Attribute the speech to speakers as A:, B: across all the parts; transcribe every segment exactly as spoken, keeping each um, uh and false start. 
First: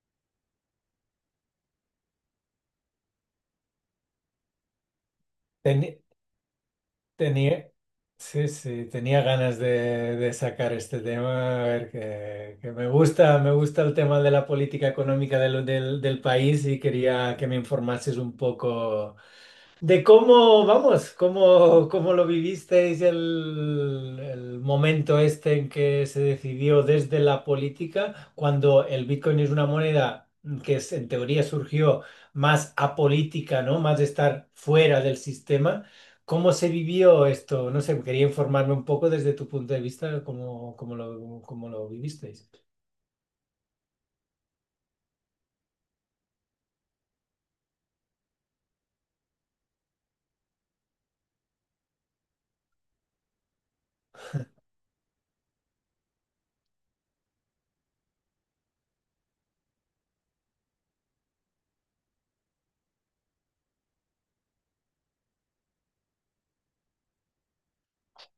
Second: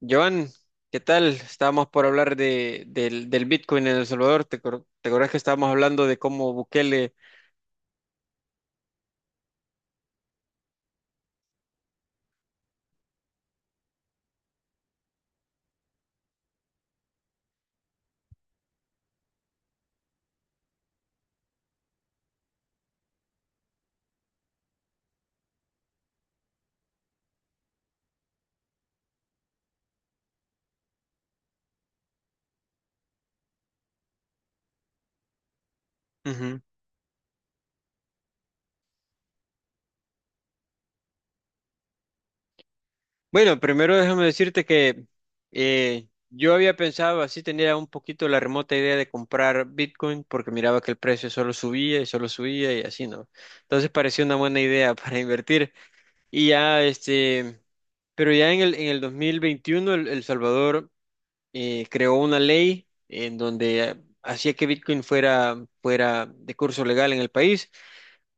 A: Joan, ¿qué tal? Estábamos por hablar de, del, del Bitcoin en El Salvador. ¿Te, acor- te acordás que estábamos
B: Teni-
A: hablando de cómo Bukele?
B: tenía, sí, sí, tenía ganas de, de sacar este tema, a ver, que, que me gusta, me gusta el tema de la política económica del, del, del país y quería que me informases un poco de cómo, vamos, cómo, cómo lo vivisteis el, el momento este en que se decidió desde la política, cuando el Bitcoin es una moneda que es- en teoría surgió más apolítica, ¿no? Más de estar fuera del sistema. ¿Cómo
A: Ujú.
B: se vivió esto? No sé, quería informarme un poco desde tu punto de vista, cómo, cómo lo, cómo lo vivisteis.
A: Bueno, primero déjame decirte que eh, yo había pensado, así tenía un poquito la remota idea de comprar Bitcoin porque miraba que el precio solo subía y solo subía y así, ¿no? Entonces parecía una buena idea para invertir. Y ya, este, pero ya en el, en el dos mil veintiuno El, El Salvador... eh, creó una ley en donde hacía que Bitcoin fuera, fuera de curso legal en el país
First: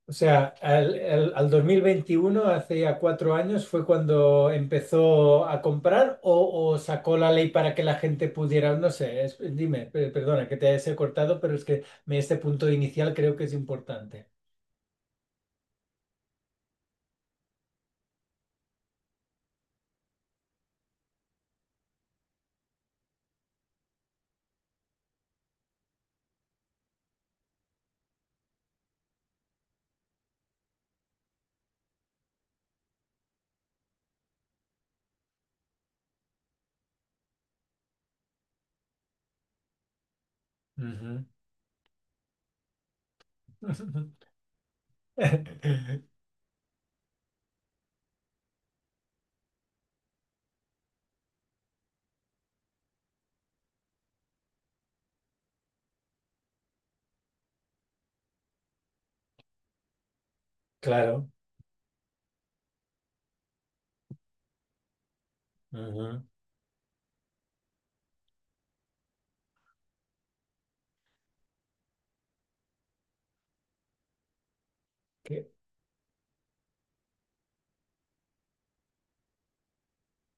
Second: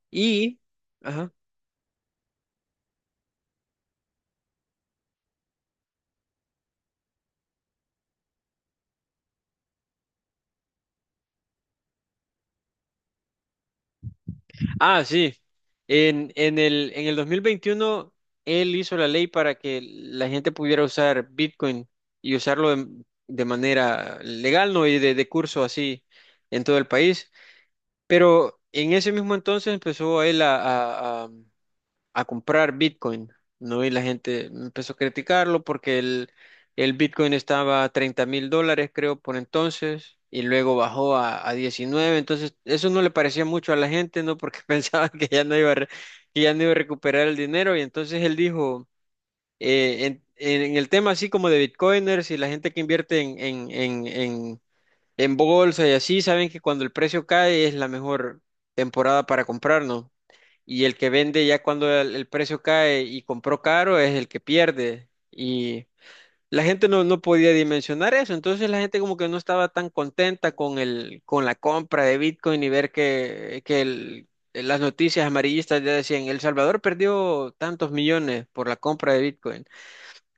B: O sea,
A: y,
B: al,
A: ajá.
B: al- al dos mil veintiuno, hace ya cuatro años, fue cuando empezó a comprar o, o sacó la ley para que la gente pudiera, no sé, es- dime, pe- perdona que te he cortado, pero es que me- este punto inicial creo que es importante.
A: Ah, sí, en, en el, en el dos mil veintiuno él hizo la ley para que la gente pudiera usar Bitcoin y usarlo de, de manera legal, no y de, de curso así en todo el país, pero en ese mismo entonces empezó él a, a a- a comprar Bitcoin, ¿no? Y la gente empezó a criticarlo porque el, el Bitcoin estaba a treinta mil dólares, creo, por entonces, y luego bajó
B: Ujú.
A: a, a diecinueve, entonces eso no le parecía mucho a la gente, ¿no? Porque pensaba que ya no iba a, re- que ya no iba a recuperar el dinero, y entonces él dijo, eh, en, en el tema así como de Bitcoiners y la gente que invierte en, en, en, en en bolsa y así, saben que cuando el precio cae es la mejor temporada para comprar, ¿no? Y el que
B: Claro.
A: vende ya cuando el, el precio cae y compró caro es el que pierde. Y
B: Ujú.
A: la gente no, no podía dimensionar eso. Entonces la gente como que no estaba tan contenta con el, con la compra de Bitcoin y ver que, que el- las noticias amarillistas ya decían: El Salvador perdió tantos millones por la compra de Bitcoin.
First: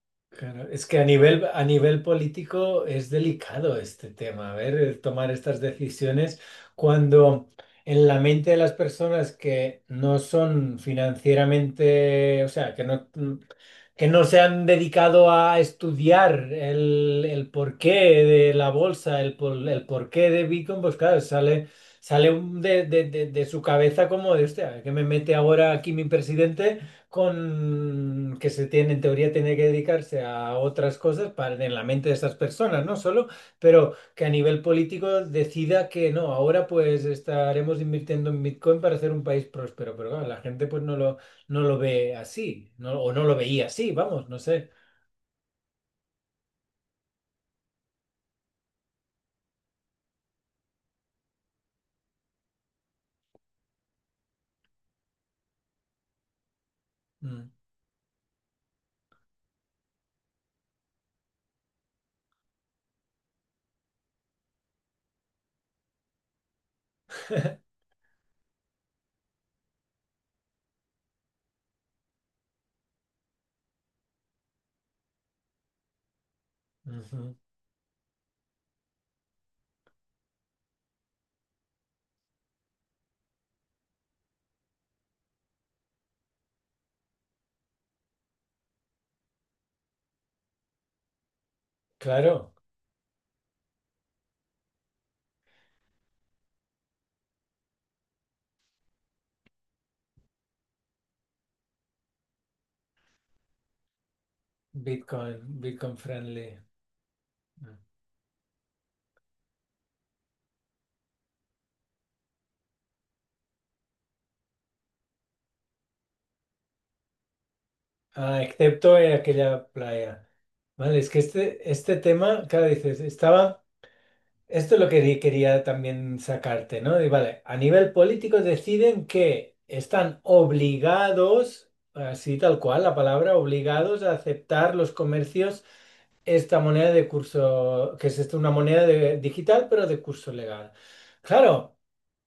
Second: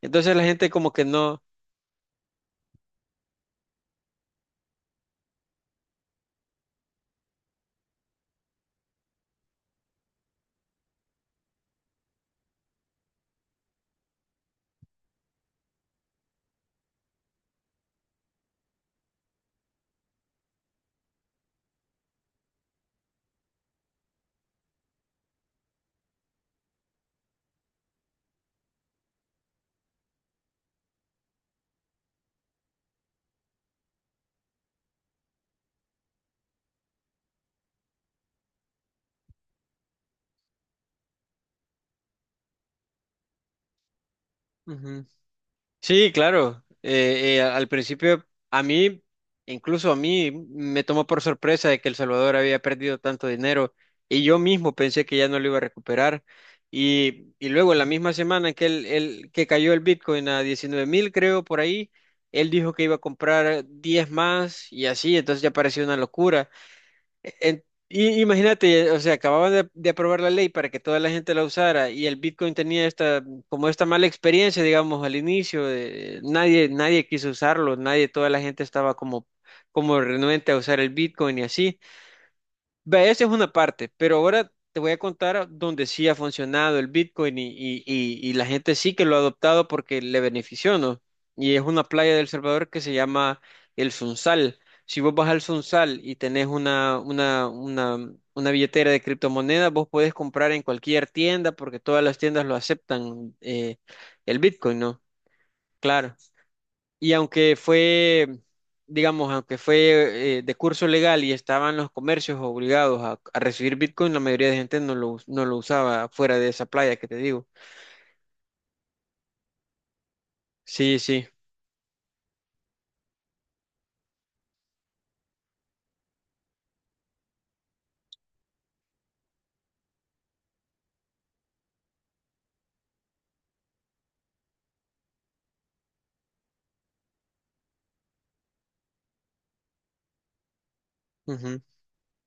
A: Entonces la gente
B: Claro, es
A: como
B: que
A: que
B: a
A: no.
B: nivel, a nivel político es delicado este tema, a ver, el tomar estas decisiones cuando en la mente de las personas que no son financieramente, o sea, que no, que no se han dedicado a estudiar el, el porqué de la bolsa, el, por- el porqué de Bitcoin, pues claro, sale, sale un- de, de- de- de su cabeza como de, hostia, ¿que me mete ahora aquí mi presidente? Con que se tiene, en teoría tiene que dedicarse a otras cosas para en la mente de esas personas, no solo, pero que a nivel político decida que no, ahora pues estaremos invirtiendo en Bitcoin para hacer un país próspero, pero claro, la gente pues no lo, no lo ve así, no, o no lo veía así, vamos, no sé.
A: Sí, claro. Eh, eh, al principio, a mí, incluso a mí, me tomó por sorpresa de que El Salvador había perdido tanto dinero y yo mismo pensé que ya no lo iba a recuperar. Y, y
B: Mm,
A: luego, la misma semana que, el, el- que cayó el Bitcoin a diecinueve mil, creo, por ahí, él dijo que iba a comprar diez más y así, entonces ya pareció una locura. En- y imagínate, o sea, acababan de, de aprobar la ley para que toda la gente la usara y el Bitcoin tenía esta, como esta mala experiencia, digamos, al inicio, de- nadie, nadie quiso
B: ujú.
A: usarlo, nadie, toda la gente estaba como, como renuente a usar el Bitcoin y así. Vea, esa es una parte, pero ahora te voy a contar donde sí ha funcionado el Bitcoin y, y- y- y la gente sí que lo ha adoptado porque le benefició, ¿no? Y es una playa de El
B: Claro,
A: Salvador que se llama El Sunsal. Si vos vas al Sunsal y tenés una, una, una, una billetera de criptomonedas, vos podés comprar en cualquier tienda porque todas las tiendas lo aceptan, eh, el Bitcoin, ¿no?
B: Bitcoin, Bitcoin
A: Claro.
B: friendly.
A: Y aunque
B: Mm.
A: fue, digamos, aunque fue eh, de curso legal y estaban los comercios obligados a, a recibir Bitcoin, la mayoría de gente no lo, us- no lo usaba fuera de esa playa que te digo.
B: Ah, excepto en aquella playa.
A: Sí,
B: Vale, es que
A: sí.
B: este, este tema, claro, dices, estaba... Esto es lo que di- quería también sacarte, ¿no? Y vale, a nivel político deciden que están obligados, así tal cual la palabra, obligados a aceptar los comercios esta moneda de curso, que es esto, una moneda de- digital, pero de curso legal.
A: Ujú.
B: Claro,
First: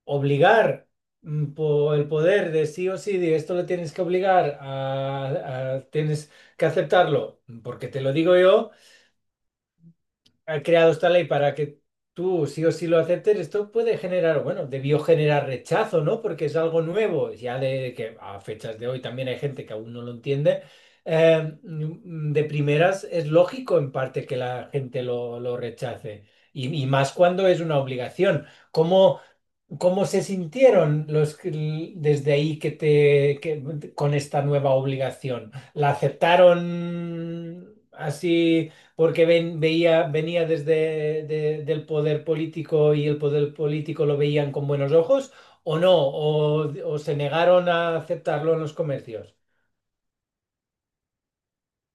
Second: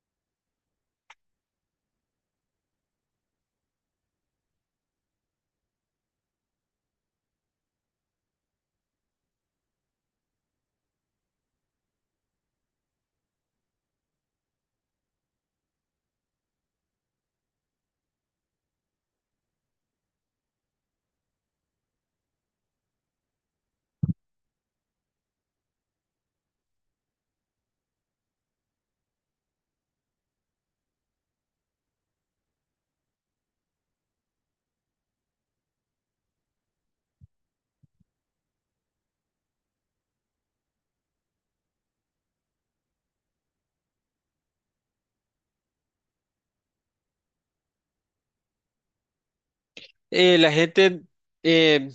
B: obligar mm, por el poder de sí o sí, de esto lo tienes que obligar a, a- tienes que aceptarlo, porque te lo digo yo ha creado esta ley para que tú sí o sí lo aceptes, esto puede generar, bueno, debió generar rechazo, ¿no? Porque es algo nuevo, ya de que a fechas de hoy también hay gente que aún no lo entiende. Eh, mm, de primeras es lógico en parte que la gente lo, lo rechace. Y, y más cuando es una obligación. ¿Cómo, ¿Cómo se sintieron los que- desde ahí que te que- con esta nueva obligación? ¿La aceptaron así porque ven- veía, venía desde de- del poder político y el poder político lo veían con buenos ojos o no? ¿O, o se negaron a aceptarlo en los comercios?
A: Eh, la gente eh,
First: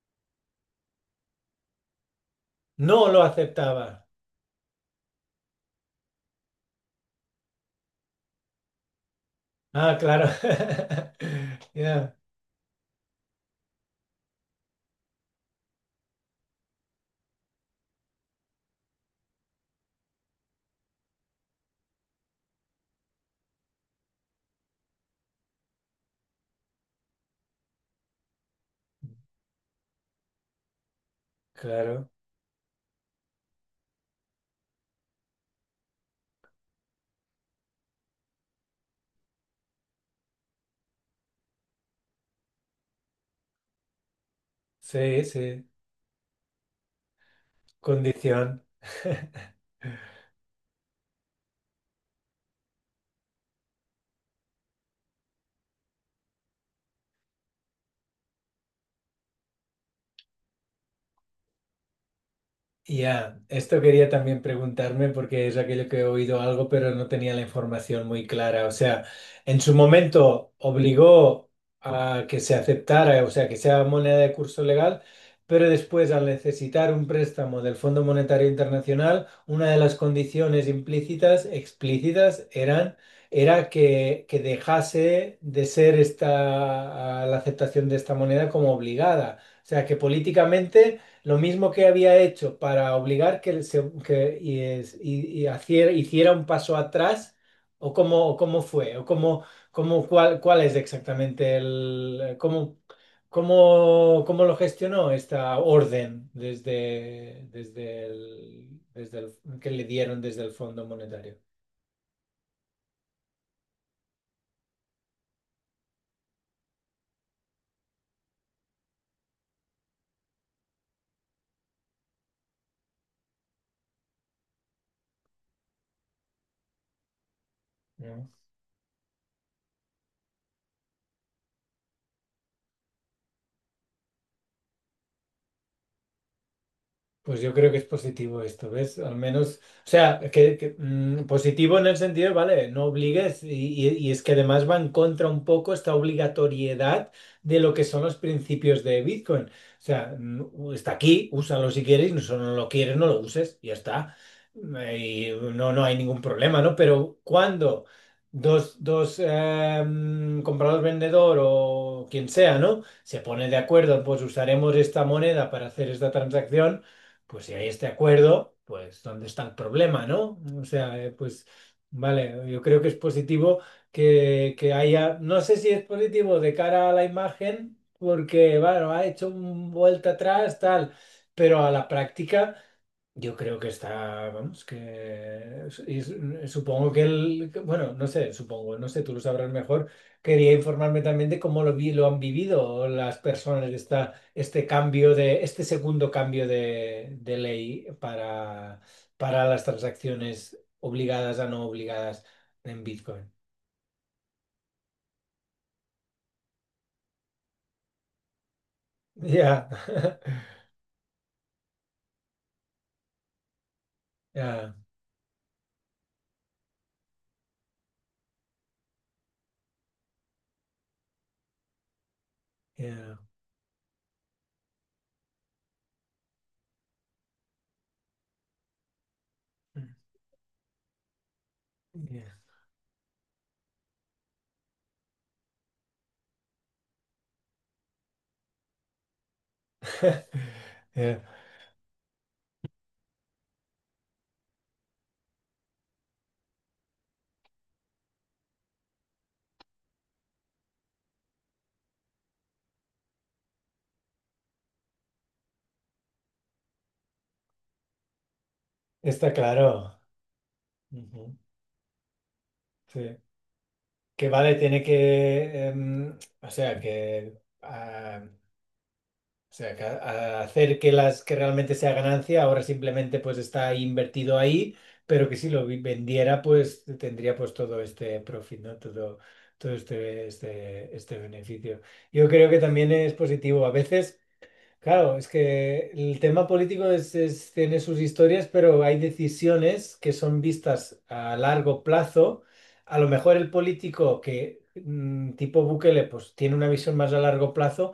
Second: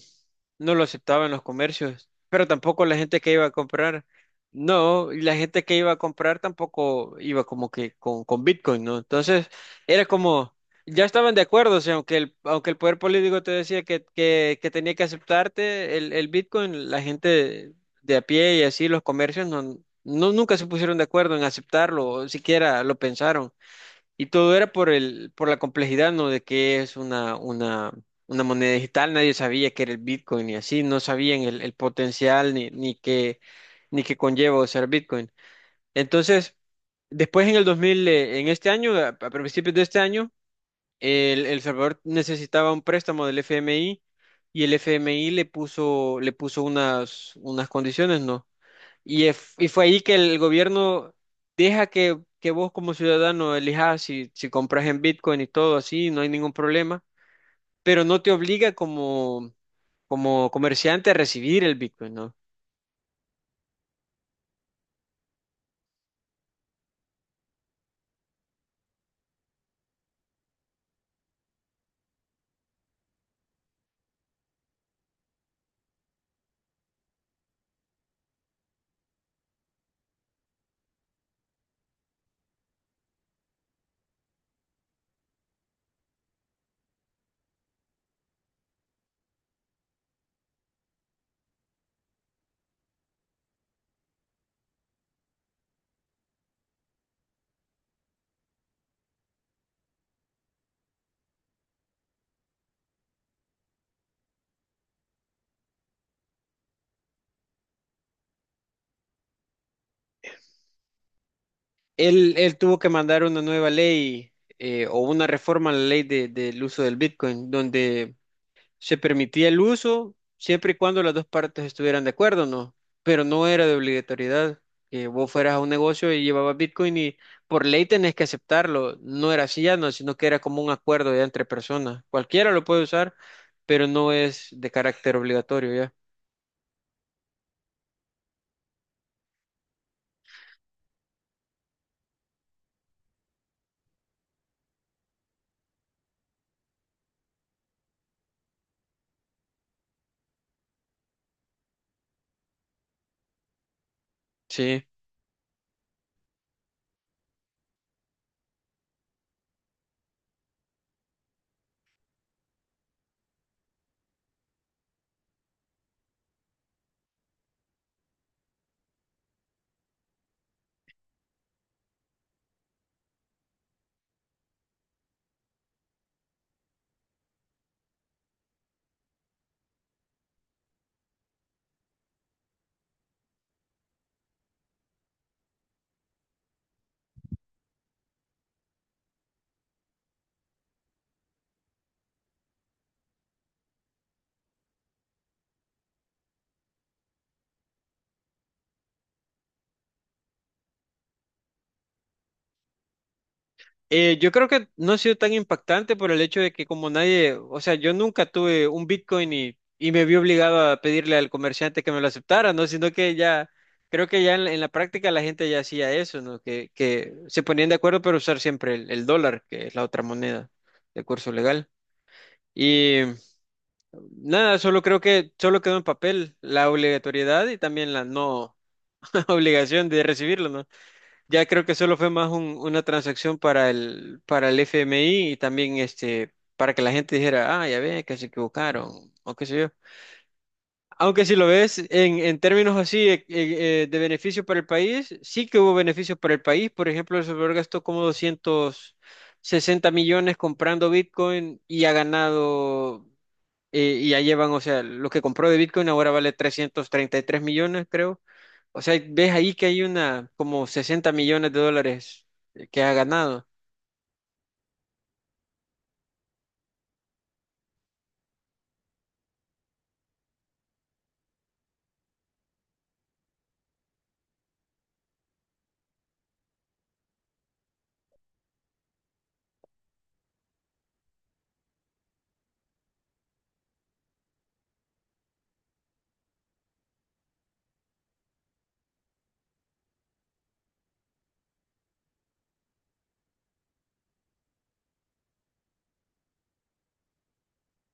A: no lo aceptaba en los comercios, pero tampoco la
B: No
A: gente
B: lo
A: que iba a
B: aceptaba.
A: comprar. No, y la gente que iba a comprar tampoco iba como que con, con Bitcoin, ¿no? Entonces,
B: Ah,
A: era
B: claro.
A: como, ya estaban de acuerdo, o sea, aunque
B: Ya,
A: el, aunque el poder político te decía que, que, que tenía que aceptarte el, el Bitcoin, la gente de a pie y así, los comercios, no, no, nunca se pusieron de acuerdo en aceptarlo, o siquiera lo pensaron. Y todo era por el, por la complejidad, ¿no? De qué es una, una, una moneda digital. Nadie sabía qué era el Bitcoin y así. No sabían el, el
B: claro.
A: potencial ni, ni qué, ni qué conlleva usar Bitcoin. Entonces, después en el dos mil, eh, en este año, a, a principios de este año, el, El Salvador necesitaba un préstamo del F M I y el
B: Sí,
A: F M I le
B: sí.
A: puso, le puso unas, unas condiciones, ¿no?
B: Condición.
A: Y, es- y fue ahí que el gobierno deja que, que vos como ciudadano elijas si, si compras en Bitcoin y todo así, no hay ningún problema, pero no te obliga como, como comerciante a recibir el Bitcoin, ¿no?
B: Ya, esto quería también preguntarme porque es aquello que he oído algo, pero no tenía la información muy clara. O sea, en su momento obligó a que se aceptara, o sea, que sea moneda de curso legal, pero después al necesitar un préstamo del Fondo Monetario Internacional, una de las condiciones implícitas, explícitas, eran era que, que dejase de ser esta la aceptación de esta moneda como obligada. O sea, que políticamente lo mismo que había hecho para obligar que, se- que- y es- y- y haciera, hiciera un paso atrás, o cómo, o cómo fue, o cómo, cómo, cuál, cuál es exactamente el, cómo, cómo, cómo lo gestionó esta orden desde, desde el, desde el- que le dieron desde el Fondo Monetario.
A: Él, él tuvo que mandar una nueva ley eh, o una reforma a la ley de- del uso del Bitcoin, donde se permitía el uso siempre y cuando las dos partes estuvieran de acuerdo, ¿no? Pero no era de obligatoriedad que vos fueras a un negocio y llevabas Bitcoin y por ley tenés que
B: ¿No?
A: aceptarlo. No era así ya, no, sino que era como un acuerdo ya entre personas. Cualquiera lo puede usar, pero no es de carácter obligatorio ya.
B: Pues yo creo que es positivo esto, ¿ves? Al menos, o sea, que, que, mm, positivo en el sentido, vale, no obligues y, y- y es que además va en contra un poco esta obligatoriedad de lo que son los principios de Bitcoin. O sea, mm, está aquí, úsalo si quieres, y si no lo quieres, no lo uses, ya está.
A: Sí.
B: Eh, Y no, no hay ningún problema, ¿no? Pero cuando dos, dos eh, mm, comprador, vendedor o quien sea, ¿no? Se pone de acuerdo, pues usaremos esta moneda para hacer esta transacción, pues si hay este acuerdo, pues ¿dónde está el problema, no? O sea, eh, pues vale, yo creo que es positivo que, que haya, no sé si es positivo de cara a la imagen, porque, bueno, ha hecho un vuelta atrás, tal, pero a la práctica. Yo creo que está, vamos, que es- y su- supongo que el, que- bueno, no sé, supongo, no sé, tú lo sabrás mejor. Quería informarme también de cómo lo vi, lo han vivido las personas esta, este cambio de, este segundo cambio de, de ley para, para las transacciones obligadas a no obligadas en Bitcoin.
A: Eh, yo creo que no ha sido tan impactante por el hecho de que como nadie, o sea, yo nunca tuve un Bitcoin y,
B: Ya,
A: y me vi obligado a pedirle al comerciante que me lo aceptara, ¿no? Sino que ya, creo que ya en, la en la
B: ya,
A: práctica la gente ya hacía eso, ¿no? Que, que se ponían de acuerdo para usar siempre el, el dólar, que es la otra moneda de curso legal. Y
B: ya,
A: nada, solo creo que solo quedó en papel la obligatoriedad y también la no obligación de recibirlo, ¿no? Ya creo que solo fue más
B: ya.
A: un- una transacción para el, para el F M I y también este, para que la gente dijera: ah, ya ve, que se equivocaron, o qué sé yo.
B: Ya.
A: Aunque si lo ves en, en términos así eh, eh, eh, de beneficio para el país, sí que hubo beneficios para el país. Por ejemplo, El Salvador gastó como doscientos sesenta millones comprando Bitcoin y ha ganado, eh, y ya llevan, o sea, lo que compró de Bitcoin ahora vale trescientos treinta y tres millones, creo. O sea, ves
B: Está
A: ahí que hay
B: claro.
A: una, como sesenta
B: Ujú,
A: millones de dólares que ha
B: Sí.
A: ganado.
B: Que vale, tiene que, em, o sea, que, ah, o sea, que a- a hacer que las que realmente sea ganancia, ahora simplemente pues está invertido ahí, pero que si lo vi- vendiera pues tendría pues todo este profit, ¿no? Todo, todo este, este, este beneficio. Yo creo que también es positivo. A veces... Claro, es que el tema político es- es- tiene sus historias, pero hay decisiones que son vistas a largo plazo. A lo mejor el político que, mm, tipo Bukele, pues tiene una visión más a largo plazo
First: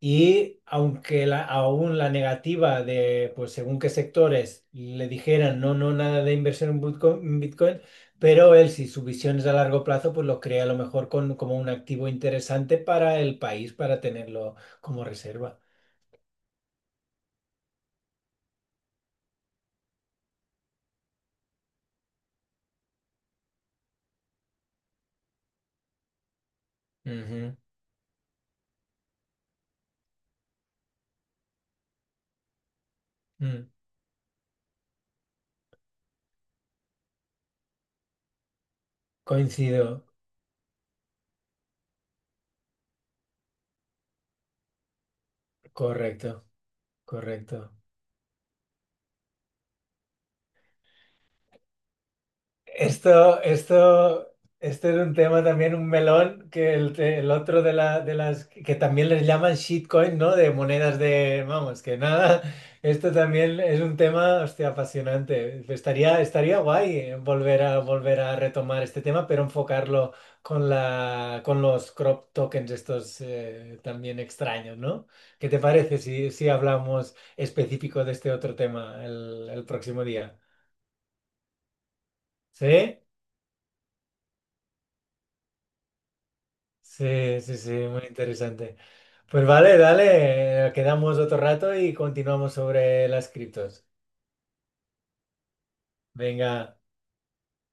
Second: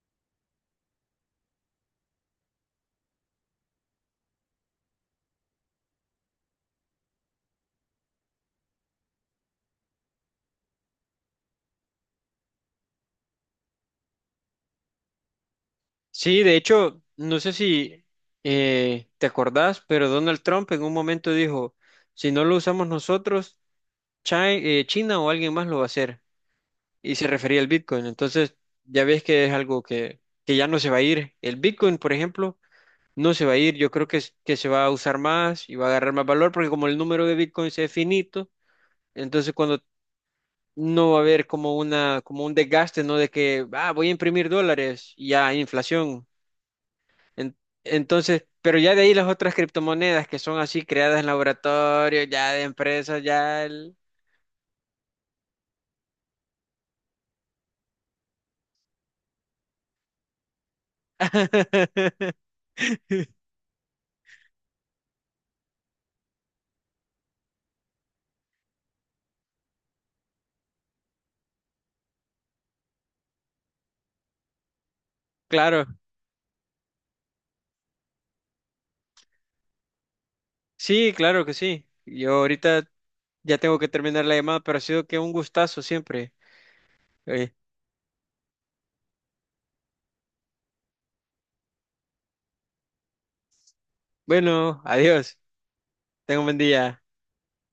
B: y aunque la- aún la negativa de, pues según qué sectores le dijeran no, no, nada de inversión en Bitco- en Bitcoin, pero él, si su visión es a largo plazo, pues lo crea a lo mejor con- como un activo interesante para el país, para tenerlo como reserva.
A: Sí, de hecho, no sé si eh, te acordás, pero Donald Trump en un momento dijo: si no lo usamos nosotros, Chi- eh, China o alguien más lo va a hacer. Y se
B: Ujú.
A: refería al Bitcoin. Entonces, ya ves que es algo que, que ya no se va a ir. El Bitcoin, por ejemplo, no se va a
B: Mm,
A: ir. Yo creo que, s- que se va a usar más y va a agarrar más valor porque como el número de bitcoins es finito, entonces cuando
B: coincido,
A: no va a haber como una, como un desgaste, ¿no? De que, ah, voy a imprimir dólares y ya, inflación.
B: correcto,
A: En-
B: correcto.
A: entonces, pero ya de ahí las otras criptomonedas que son así creadas en laboratorio, ya de empresas,
B: Esto,
A: ya... el-
B: esto, este era un tema también, un melón, que el, te- el otro de, la, de las que también les llaman shitcoin, ¿no? De monedas de, vamos, que nada, esto también es un tema, hostia, apasionante. Estaría, estaría guay eh, volver a, volver a retomar este tema, pero enfocarlo con la, con los crop tokens estos eh, también extraños, ¿no? ¿Qué te
A: Claro,
B: parece si, si hablamos específico de este otro tema el el próximo día?
A: sí, claro que sí. Yo ahorita
B: ¿Sí?
A: ya tengo que terminar la llamada, pero ha sido que un gustazo siempre.
B: Sí,
A: Eh,
B: sí, sí, muy interesante. Pues vale, dale, eh, quedamos otro rato y continuamos sobre las criptos.
A: bueno, adiós. Tengo un buen
B: Venga.
A: día.